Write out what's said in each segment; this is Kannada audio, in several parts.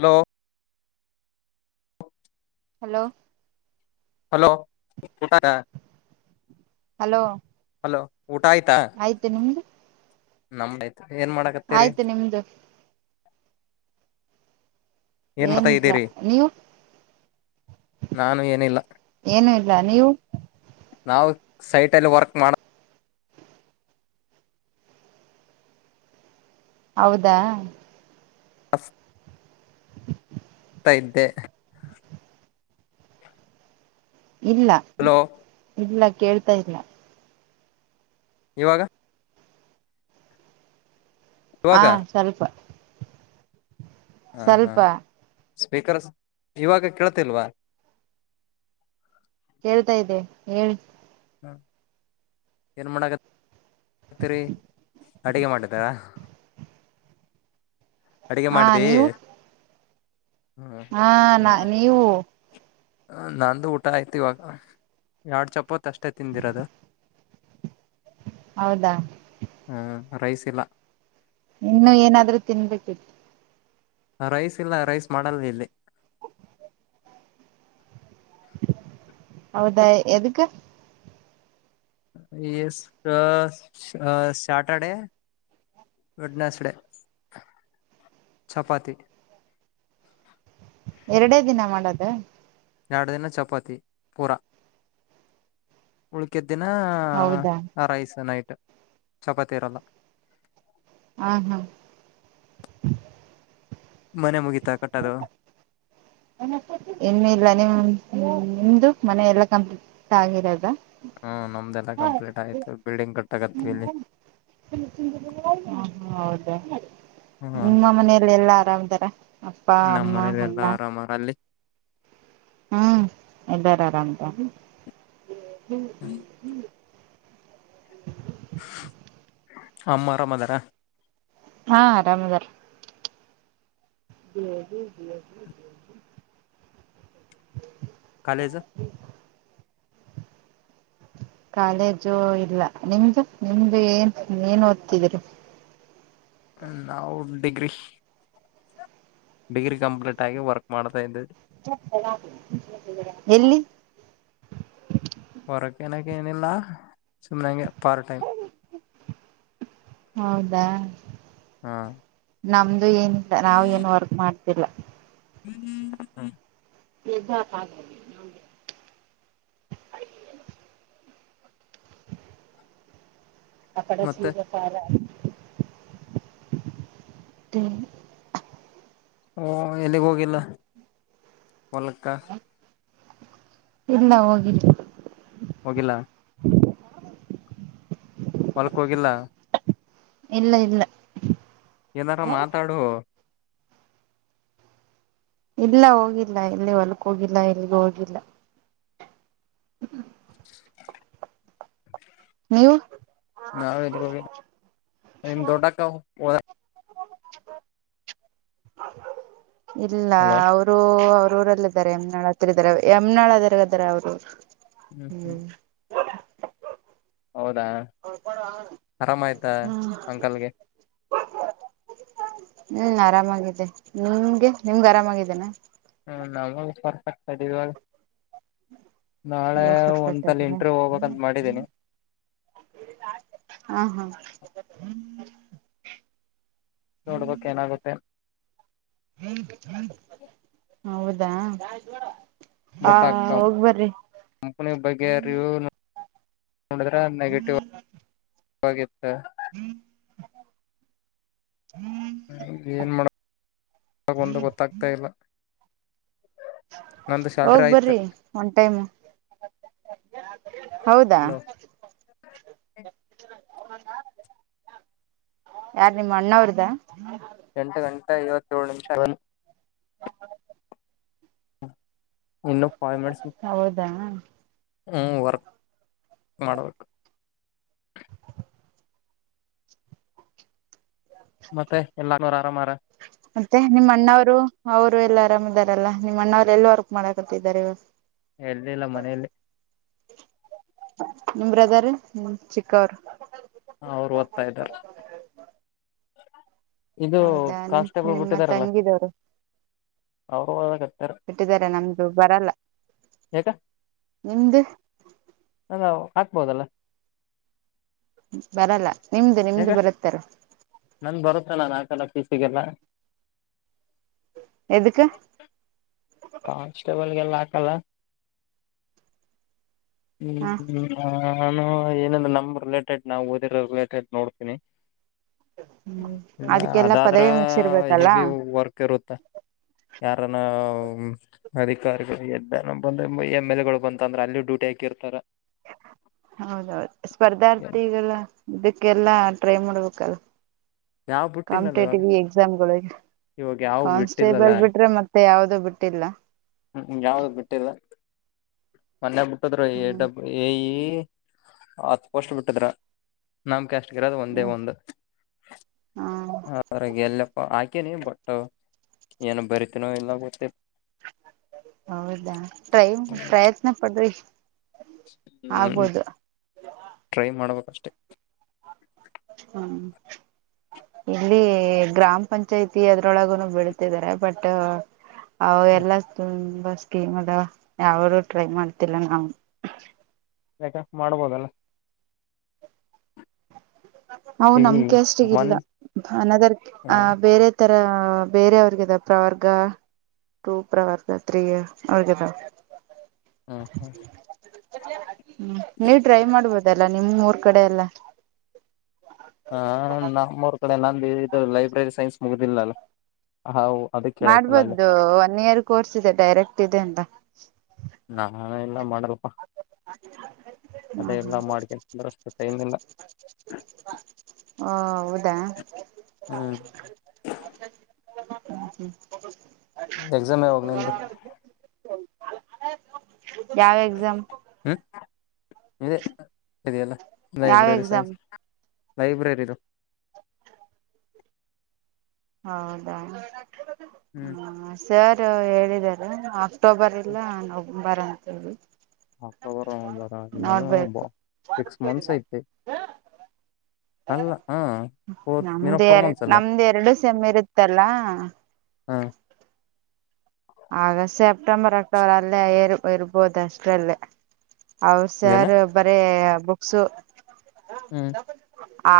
Hello hello hello [unintelligible] hello hello ಆಯ್ತು ನಿಮ್ದು ನಮ್ಮ ಏನ್ ಮಾಡಾಕತ್ತೀರಿ. ಆಯ್ತು ನಿಮ್ದು ಏನ್ ಏನ ಮಾಡ್ತಾ ಇಲ್ಲ ಇದ್ದೀರಿ ನೀವು ನಾನು ಏನಿಲ್ಲ ಏನು ಇಲ್ಲ ನೀವು ನಾವು ಸೈಟಲ್ಲಿ ವರ್ಕ್ ಮಾಡ ಹೌದಾ. ಹಸ್ ಆಗ್ತ ಇದ್ದೆ. ಇಲ್ಲ ಹಲೋ ಇಲ್ಲ. ಕೇಳ್ತಾ ಇಲ್ಲ. ಇವಾಗ ಹಾ ಇವಾಗ ಸ್ವಲ್ಪ ಹ ಹಾ ಸ್ವಲ್ಪ ಸ್ಪೀಕರ್ ಇವಾಗ ಕೇಳ್ತಿಲ್ವಾ ಕೇಳ್ತಾ ಇದ್ದೆ ಹೇಳಿ. ಹ ಏನ್ ಮಾಡಗರಿ ಅಡಿಗೆ ಮಾಡಿದಾ ಅಡಗೆ ಹಾ ಮಾಡದಿ. ನೀವು ಹಾ ನಾ ನೀವು ನಂದು ಊಟ ಆಯ್ತ ಇವಾಗ ಎಡ್ ಚಪಾತ್ ಅಷ್ಟೇ ತಿಂದಿರದು. ಹೌದಾ ರೈಸ್ ಇಲ್ಲ. ಇನ್ನು ಏನಾದ್ರೂ ತಿನ್ಬೇಕಿತ್ತು. ರೈಸ್ ಇಲ್ಲ ರೈಸ್ ಮಾಡಲ್ಲ ಇಲ್ಲಿ ಹೌದಾ ಎದಕ್ಕ ಎ ಅ ಸ್ಯಾಟರ್ಡೆೇ ಗುಡ್ ನಸ್ಡ ಚಪಾತಿ. ಎರಡೇ ದಿನ ಮಾಡೋದು. ಎರಡು ದಿನ ಚಪಾತಿ ಪೂರ ಉಳಕಿ ದಿನ ಹೌದಾ ರೈಸ್ ನೈತ ಚಪಾತೀರಲ್ಲ ಹಾ ಹಾ ಮನೆ ಮುಗೀತಾ ಕಟ್ಟದು ಇನ್ನುೂ ಇಲ್ಲ ನಿಮ್ ನಿಮ್ದು ಮನೆ ಎಲ್ಲ ಕಂಪ್ಲಿಟ್ ಆಗಿರದ ಹ್ಮ್ ನಮ್ದೆಲ್ಲ ಕಂಪ್ಲೀಟ್ ಆಯ್ತು ಬಿಲ್ಡಿಂಗ್ ಕಟ್ಟ ಹ್ಮ ಅದ ಹ್ಮ ನಿಮ್ಮ ಮನೇಲೆಲ್ಲ ಆರಾಮದ ಮಾತೆ ಅಪ್ಪಾ ನಮ್ಮ್ ಅಮ್ಮ ಮನೇಲೆ ಎಲ್ಲಾ ಅಣ್ಣಾ ಆರಾಮಾರ ಅಲ್ಲಿ ಹ್ಮ್ ಇದ್ದಾರೆ ಬಂತ [unintelligible] ಅಮ್ಮ ಅರಾಮ ಅದಾರಾ.. ಹಾ ಆರಾಮದಾರ ಕಾಲೇಜು ಕಾಲೇಜು ಇಲ್ಲ ನಿಮ್ದು ನಿಮ್ದು ಏನ್ ಏನ್ ಓದ್ತಿದಿರಿ ಹ ನಾವು ಡಿಗ್ರಿ ಡಿಗ್ರಿ ಕಂಪ್ಲೀಟ್ ಆಗಿ ವರ್ಕ್ ಮಾಡ್ತಾ ಇದೆವಿ ಎಲ್ಲಿ.. ಹೊರಕ್ಕೆನಕ್ಕೆ ಏನಿಲ್ಲ ಸುಮ್ಮನೆ ಹಂಗೆ ಪಾರ ಟೈಮ ಹೌದಾ.. ಹ್ಮ ನಮ್ಮ ನಮ್ದು ಏನ್ ನಾವು ಏನ್ ವರ್ಕ್ ಮಾಡ್ ಇಲ್ಲ [unintelligible] ನಿಜ ಹಾಗೆ ಅಕಡೆ ಮತ್ತೆ ಸೀರೆ ತಾರಾ ತೀ ಓ ಎಲ್ಲಿಗ್ ಹೋಗಿಲ್ಲ ಹೊಲಕ್ಕಾ ಇಲ್ಲ ಹೋಗಿದ್ವಿ ಹೋಗಿಲಾ ಹೋಲುಕ್ ಹೋಗಿಲ್ಲ ಇಲ್ಲ ಇಲ್ಲ. ಏನಾರ ಮಾತಾಡು. ಇಲ್ಲ ಹೋಗಿಲ್ಲ ಎಲ್ಲಿ ಹೊಲ್ಕ್ ಹೋಗಿಲ್ಲ ಎಲ್ಲಿಗೂ ಹೋಗಿಲ್ಲ. ನೀವು. ನಾ ದೊಡ್ಡಕ್ಕದ. ಇಲ್ಲ ಹಲೋ ಅವರು. ಊರಲ್ಲ ಇದ್ದಾರೆ ಯಮ್ನಾಳ್ ಹತ್ರ ಇದಾರೆ ಯಮನಾಳ್ದಾರೆ ಅವ್ರು. ಹ್ಮ್ ಹ್ಮ್. ಹೌದಾ ಆರಾಮ ಆಯ್ತಾ ಅಂಕಲ್ಗೆ. ಹ್ಮ ಆರಾಮಿದ್ದ ನಿಮ್ಗೆ ನಿಮ್ಗೆ ಆರಾಮಾಗಿದ್ದೇನೆ. ಹ್ಮ ನಾವಾಗ ಪರ್ಫತದೆ ಇವಾಗ. ನಾಳೆ ಇವಾಗ ಪರ್ಫೆಕ್ಟ್ ಒಂದ್ಸಲ ಆಗಿದೆ ಇಂಟ್ರವ್ಯೂ ಹೋಗ್ಬೇಕಂತ ಮಾಡಿದೀನಿ. ಹ್ಮ್. ನೋಡ್ಬೇಕಕ್ ಏನಾಗುತ್ತೆ. ಹೌದ [unintelligible] ದಾ. ಬಟ್ ಆ ಕಂ ಕಂಪನಿ ಬಗ್ಗೆ ರಿವ್ಯೂ ನೋಡಿದ್ರೆ ನೆಗೆಟಿವ್ ವಾಗಿತ್ತ [unintelligible] ಹ್ಮ್ ಹ್ಮ್. ಏನ್ ಮಾಡ [inaudible] ಒಂದು ಗೊತ್ತಾಗ್ತಾ ಇಲ್ಲ. ನಂದು ಸ್ಯಾಲ್ರಿ ಹೋಗ್ ಆಯ್ತು ಬರ್ರಿ ಒನ್ ಟೈಮ್ ಹೌದಾ. ಹಲೋ ಯಾರ ನಿಮ್ಮ ಅಣ್ಣ ಅವ್ರದ. ಎಂಟು ಗಂಟೆ ಐಯ್ವತ್ಯೆಲ್ ನಿಮಿಷ [unintelligible] [unintelligible] ಇನ್ನು ಫೈವ್ ಮಿನಿಟ್ಸ್ ಹೌದಾ ಹ್ಞ ವರ್ಕ್ ಮಾಡಬೇಕು. ಮತ್ತೆ ಎಲ್ಲಾರು ಆರಾಮಾರ ಮತ್ತೆ ನಿಮ್ಮ ಅಣ್ಣವರು ಅವರು ಎಲ್ಲ. ಆರಾಮ ಇದಾರಲ್ಲಾ ನಿಮ್ಮ ಅಣ್ಣವ್ರು ಎಲ್ಲ ವರ್ಕ್ ಮಾಡಕತ್ತಿದ್ದಾರೆ ಇವ ಎಲ್ಲಿಲ್ಲ ಮನೆಯಲ್ಲಿ ನಿಮ್ ಬ್ರದರ್ ಚಿಕ್ಕವರು. ಅವ್ರು ಓದ್ತಾ ಇದ್ದಾರ. ಹೌದಾ ನಿಮ್ ನಿಮ ತ ಬಿಟ್ಟಿದಾರಲ್ಲ ತಂಗಿದವರು ಅವರು ಓದಕತ್ತಾರ ಬಿಟ್ಟಿದಿದ್ದಾರೆ ನಮ್ದು ಬರಲ್ಲ ಯಾಕ ನಿಮ್ದು. ಅ ನಾವು ಹಾಕ್ಬೋದಲ್ಲ. ಬರಲ್ಲ. ನಿಮ್ದು ನಿಮ್ದು ಬರುತ್ತಾರ. ನಂದ ಬರುತ್ತ ನಾನ್ ಆಕಲ್ಲ ಪೀಸಿಗೆಲ್ಲ. ಎದುಕ್ಕ. ಕಾನ್ಸ್ಟೇಬಲ್ಗೆಲ್ಲ ಹಾಕಲ್ಲ. ಹ್ಮ್ ಹ ಹ್ಮ್ಮ ಹ. ನಾನು ಏನಂದ್ರ ನಮ ರಿಲೇಟೆಡ್ ನಾವು ಓದಿರೋ ರಿಲೇಟೆಡ್ ನೋಡ್ತೀನಿ ಹ್ಮ್ ಇಲ್ಲ ಅದಕ್ಕೆಲ್ಲಾ ಅದಾದ್ರ ಪದವಿ ಮುಗಸಿರ್ಬೇಕಲ್ಲ ಹೆವಿ ವರ್ಕ್ ಇರುತ್ತೆ ಯಾರಾನ ಹ್ಮ್ ಅಧಿಕಾರಿಗಳು ಎದ್ದ ಬಂದ ಎಮ್ ಎಲ್ ಎ ಗಳು ಬಂತ ಅಂದ್ರ ಅಲ್ಲಿ ಡ್ಯೂಟಿ ಹಾಕಿರ್ತಾರ ಹೌದೌದು ಸ್ಪರ್ಧಾರ್ತಿಗಳ ಇದಕ್ಕೆಲ್ಲಾ ಟ್ರೈ ಮಾಡ್ಬೇಕಲ್ಲ ಯಾವ್ ಬಿಟ್ಟಿಲ್ಲಲ್ಲ ಇವಾಗ ಕಾಂಪಿಟೇಟಿವ್ ಎಕ್ಸಾಮ್ಗಳಿಗೆ ಇವಾಗ ಯಾವ ಬಿಟ್ಟಿಲ್ಲಲ್ಲ ಕಾನ್ಸ್ಟೇಬಲ್ ಬಿಟ್ರೆ ಮತ್ತ [unintelligible] ಯಾವುದೂ ಬಿಟ್ಟಿಲ್ಲ ಮನ್ನೆ ಬಿಟ್ಟದರು ಹ್ಮ್ [unintelligible] ಎ ಈ [unintelligible] ಹತ್ತು ಪೋಸ್ಟ್ ಬಿಟ್ಟಿದ್ರು ನಮ್ಮ ಕ್ಯಾಸ್ಟ್ ಇರೋದು ಒಂದೇ ಹ್ಮ್ ಒಂದು ಹಾ ಅತರ ಎಲ್ಲಪ್ಪ ಹಾಕಿ [unintelligible] ತಿನಿ ಬಟ್ ಏನ ಬರಿತೀನೋ ಇಲ್ಲ ಗೊತಿ ಹೌದಾ ಟ್ರೈ ಪ್ರಯತ್ನ ಪಡ್ರಿ ಹ್ಮ್ ಆಗ್ಬೋದು ಟ್ರೈ ಮಾಡಬೇಕು ಹ್ಮ್ ಇಲ್ಲಿ ಗ್ರಾಮ ಪಂಚಾಯತಿ ಅದ್ರೊಳಗುನೂ ಬಿಡ್ತಾಇದರೆ ಬಟ್ ಹಾವೇಲ ತುಂಬ ಸ್ಕೀಮ್ ಅಂದವ ಟ್ರೈ ಮಾಡ್ತಿಲ್ಲ ನಾವ ಯಾಕ ಮಾಡ್ಬೋದಲ್ಲ [unintelligible] ಅವು ಈಗ ನಮ್ಮ ಕ್ಯಾಸ್ಟ್ ಗೆ ಮನ್ ಇಲ್ಲ ಅನದರ್ ಹ ಬೇರೆ ಧರ್ಮ ಹ್ಮ ಬೇರೆಯವರಿಗೆ ಇದೆ ಪ್ರವರ್ಗ ಟೂ ಪ್ರವರ್ಗ ತ್ರೀ ಹೇಗಿದೆ ಹ ನೀವು ಟ್ರೈ ಮಾಡಬೇಕು ಅದೆಲ್ಲ ನಿಮ್ಮ ಊರ್ ಕಡೆ ಎಲ್ಲ ಹ ನಮ್ಮೂರ್ ಕಡೆ ನಾ ಇದು ಲೈಬ್ರರಿ ಸೈನ್ಸ್ ಮುಗುದಿಲ್ಲಲ್ಲ ಹಾ ಮಾಡ್ಬೋದು ಒನ್ ಇಯರ್ ಕೋರ್ಸ್ ಇದೆ ಡೈರೆಕ್ಟ್ ಇದೆ ಅಂತ ನಾನ ಎಲ್ಲ ಮಾಡಾರಪ್ಪ ಹ ಹ ಮಾಡ್ಕೊಂತಂದ್ರ ಅಷ್ಟು ಟೈಮ್ ಇಲ್ಲ ಹ ಹೌದಾ [inaudible] ಹ್ಮ್ ಹ ಹ [inaudible] ಎಕ್ಸಾಮ್ ಯಾವಾಗ ನಿಂದು ಸರಿ [inaudible] ಯಾವ ಎಕ್ಸಾಮ್ ಇ ಸರಿಯಲ್ಲ ಯಾವ ಲೈಬ್ರರಿ ಎಕ್ಸಾಮ್ ಸೈನ್ಸ್ ಲೈಬ್ರರಿದು ಹೌದಾ ಹ್ಮ್ ಹ್ಮ ಸರ್ ಹೇಳಿದ್ದಾರೆ ಅಕ್ಟೋಬರ್ ಎಲ್ಲ ಬರ ಅಂಥವರು ಆಕ್ರ ಬರ ಇನ್ನು ಸಿಕ್ಸ್ ಮಂತ್ಸ್ ಐತೆ ಅಲ್ಲ ಹಾ ಹೋದ್ ಏನೋ ನಮ್ದು ಫೋರ್ ಎರಡ್ ಮಂತ್ಸ್ ಅಲ್ಲ ನಮ್ದ್ ಎರಡು ಸಮ್ಮಿರುತ್ತಲ್ಲ ಹ ಆಗಸ್ಟ್ ಸೆಪ್ಟೆಂಬರ್ ಅಕ್ಟೋಬರ್ ಅಲ್ಲೇ ಇರ್ಬೋದು ಅಷ್ಟ್ರಲ್ಲೇ ಹೌ ಇದೇನಾ ಸರ್ ಬರೇ ಬುಕ್ಸು ಹ್ಮ್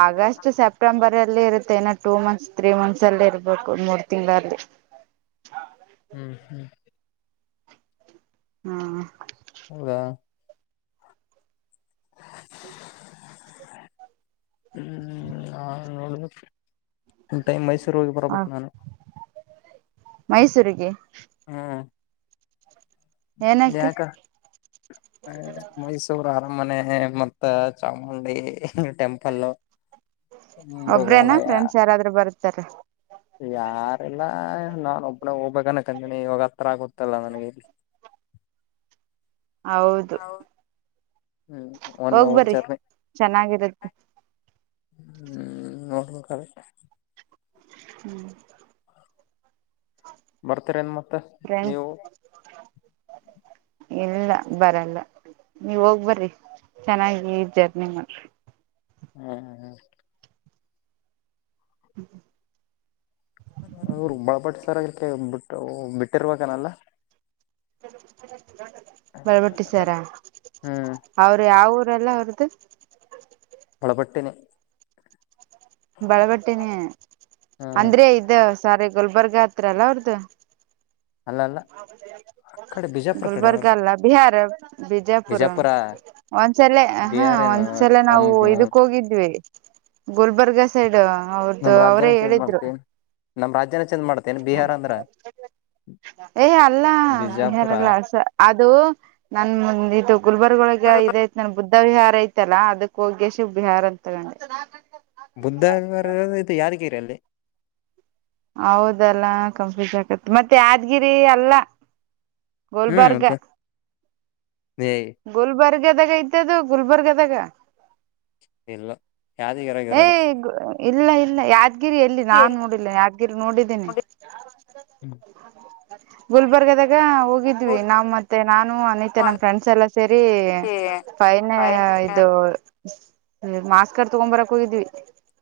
ಆಗಸ್ಟ್ ಸೆಪ್ಟೆಂಬರ್ ಅಲ್ಲಿ ಇರುತ್ತೆ ನ ಟೂ ಮಂತ್ಸ್ ತ್ರೀ ಮಂತ್ಸ್ ಅಲ್ಲಿ ಇರ್ಬೇಕು ಮೂರ್ ತಿಂಗಳಲ್ಲಿ ಹ್ಮ್ ಹ್ಮ್ ಹಾ ಹೌದಾ ಹ್ಮ್ ನಾ ನೋಡಬೇಕ ಟೂ [unintelligible] ಟೈಮ್ ಮೈಸ್ ಹಾ ಮೈಸೂರಿಗೆ ಏನಕ್ಕೆ ಯಕ ವ ಮೈಸೂರ್ ಆರ್ [unintelligible] ಮನೆ ಮತ್ತೆ ಚಾಮುಂಡಿ ಟೆಂಪಲ್ ಒಬ್ರೇನಾ ಮೃಗಾಲಯ ಫ್ರೆಂಡ್ಸ್ ಯಾರಾದ್ರೂ ಬರ್ತಾರೆ ಯಾರಿಲ್ಲ ನಾನು ಒಬ್ಬನ ಹೋಗ್ ಬಗನ [unintelligible] ಕಂದನಿ ಇವಾಗ ಹತ್ರ ಆಗುತ್ತಲ್ಲ ನನಗೆ ಇಲ್ಲಿ ಹೌದು ಹ್ಮ್ ಒನ್ ಅವರ್ ಹೋಗ್ಬರಿ ಜರ್ನಿ ಚೆನ್ನಾಗಿರುತ್ತ ಹ್ಮ [unintelligible] ಹ್ಮ್ ಬರ್ತಾರೆ ಏನ್ ಮಾ [unintelligible] ಮತ್ತ ಫ್ರೆಂಡ್ ನೀವು ಇಲ್ಲ ಬರಲ್ಲ ನೀವ ಹೋಗ್ಬರ್ರಿ ಚೆನ್ನಾಗಿ ಜರ್ನಿ ಮಾಡ್ರಿ ಹ್ಮ್ ಹ್ಮ ಹ್ಮ್ [unintelligible] ಹ್ಮ ಅವರು ಬಳಬಟ್ಟ [unintelligible] ಸರ್ಕ್ಕೆ ಬಿಟ್ಟ ಬಿಟ್ಟಿರ್ಬೇಕನಲ್ಲ ಬಳ್ಬಿಟ್ಟಸಾರ ಹ್ಮ್ ಅವರು ಯಾವ ಊರ್ ರೆಲ್ಲ ಅವ್ರದು [unintelligible] ಬಳಪಟ್ಟಿನೆ [unintelligible] ಬಳಬಟ್ಟೇನೆ ಹ್ಮ್ ಅಂದ್ರೆ ಇದ್ದ [unintelligible] ಸಾರಿ ಗುಲ್ಬರ್ಗ ಹತ್ರಲ್ಲ ಅವ್ರದ್ದು ಅಲ್ಲ ಅಲ್ಲ ಆ ಕಡೆ ಬಿಜಾಪುರ ಕಡೆ ಗುಲ್ಬರ್ಗ ಅವ್ರದು ಅಲ್ಲ ಬಿಹಾರ ಬಿಜಾಪುರ್ ಬಿಜಾಪುರ ಒಂದ್ಸಲ ಹಾ ಹ ಬಿಹಾರ್ ಏನು ಒಂದ್ಸಲ ನಮ್ ನಾವು ಇದಕ್ ಹೋಗಿದ್ವಿ ಗುಲ್ಬರ್ಗ್ ಸೈಡ್ ಅವ್ರ್ದು ನಮ್ ಅವರೇ ರಾಜ್ಯನ ಚೇಂಜ್ ಹೇಳಿದ್ರು ಮಾಡ್ತೇನ್ ನಮ್ ರಾಜ್ಯನ ಚೇಂಜ್ ಮಾಡ್ತೇನ್ ಬಿಹಾರ್ ಅಂದ್ರ ಏ ಅಲ್ಲ ಬಿಹಾರ್ ಬಿಜಾಪುರ ಅಲ್ಲ [unintelligible] ಅದು ನನ್ ಮುಂದಿದು ಗುಲ್ಬರ್ಗವೊಲ್ಗ [unintelligible] ಇದೈತ ನೋಡ್ ಬುದ [unintelligible] ವಿಹಾರ ಐತಲ್ಲಾ ಅದಕ್ಕ ಹೋಗ್ಯ ಶು ಬಿಹಾರ ಅಂತ ತಗೊಂಡೆ [unintelligible] ಬುದ್ಧರ ಇದು ಯಾರಿಗೆ [unintelligible] ಎಲ್ಲಿ ಹೌದಲ್ಲ ಕನ್ಫ್ಯೂಸ್ ಆಗತ್ ಮತ್ತೆ ಯಾದ್ಗಿರಿ ಅಲ್ಲ [unintelligible] ಗುಲ್ಬರ್ಗ ಹಯ ಗುಲ್ಬರ್ಗದಾಗ ಇದ್ದದು ಗುಲ್ಬರ್ಗದಾಗ ಇಲ್ಲ ಯಾದಗಿರಾಗ ಎ ಇರೋದು ಇಲ್ಲ ಇಲ್ಲ ಯಾದ್ಗಿರಿ ಎಲ್ಲಿ ನಾನ್ ಹ್ಮ್ ನೋಡಿಲ್ಲ ಯಾದ್ಗಿರಿ ನೋಡಿದ್ದೇನಿ [unintelligible] ಗುಲ್ಬರ್ಗದಾಗ ಹೋಗಿದ್ವಿ ನಾವು ಮತ್ತೆ ನಾನು ಅನತ್ಯ ನಮ್ಮ ಫ್ರೆಂಡ್ಸ್ ಎಲ್ಲ ಸರಿ ಫೈನ ಇದು ಮಾಸ್ಕರ್ ತಗೊಂಬರ ಕುಗಿದ್ವಿ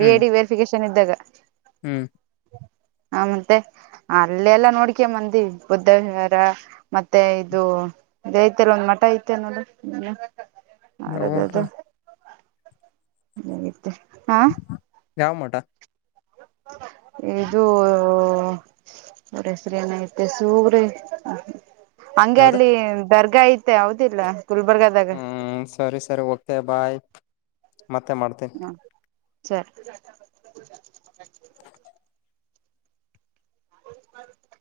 ಬಿ ಡಿ ವೆರಿಫಿಕೇಶನ್ ಚನ ಇದಿದ್ದಾಗ [unintelligible] ಹ್ಮ್ ಹ ಮತ್ತೆ ಅಲ್ಲೆಲ್ಲ ನೋಡ್ಕೇ ಮಂದಿ ಬುದ್ಧ ವಿಹಾರ ಮತ್ತೆ ಇದು ಇದ ಐತಿರ ಒಂದ್ ಮಠ ಐತೆನೋಲ್ಲ ನ ಊಟಾ ಹ ಮ ಹಾ ಯಾವಮೋಟಾ ಇದು ಅವರ ಹೆಸ್ರ ಏನಐತೆ ಸೂರಿ ಹಂಗೆ ಯಾವ್ದ ಅಲ್ಲಿ ದರ್ಗಾ ಐತೆ ಹೌದಿಲ್ಲ ಗುಲ್ಬರ್ಗದಾಗ ಹ್ಮ್ ಸರಿ ಸರಿ ಓಕೆ ಬಾಯ್ ಮತ್ತೆ ಮಾಡ್ತೀ ಹ್ಮ ಸರಿ ಹೌ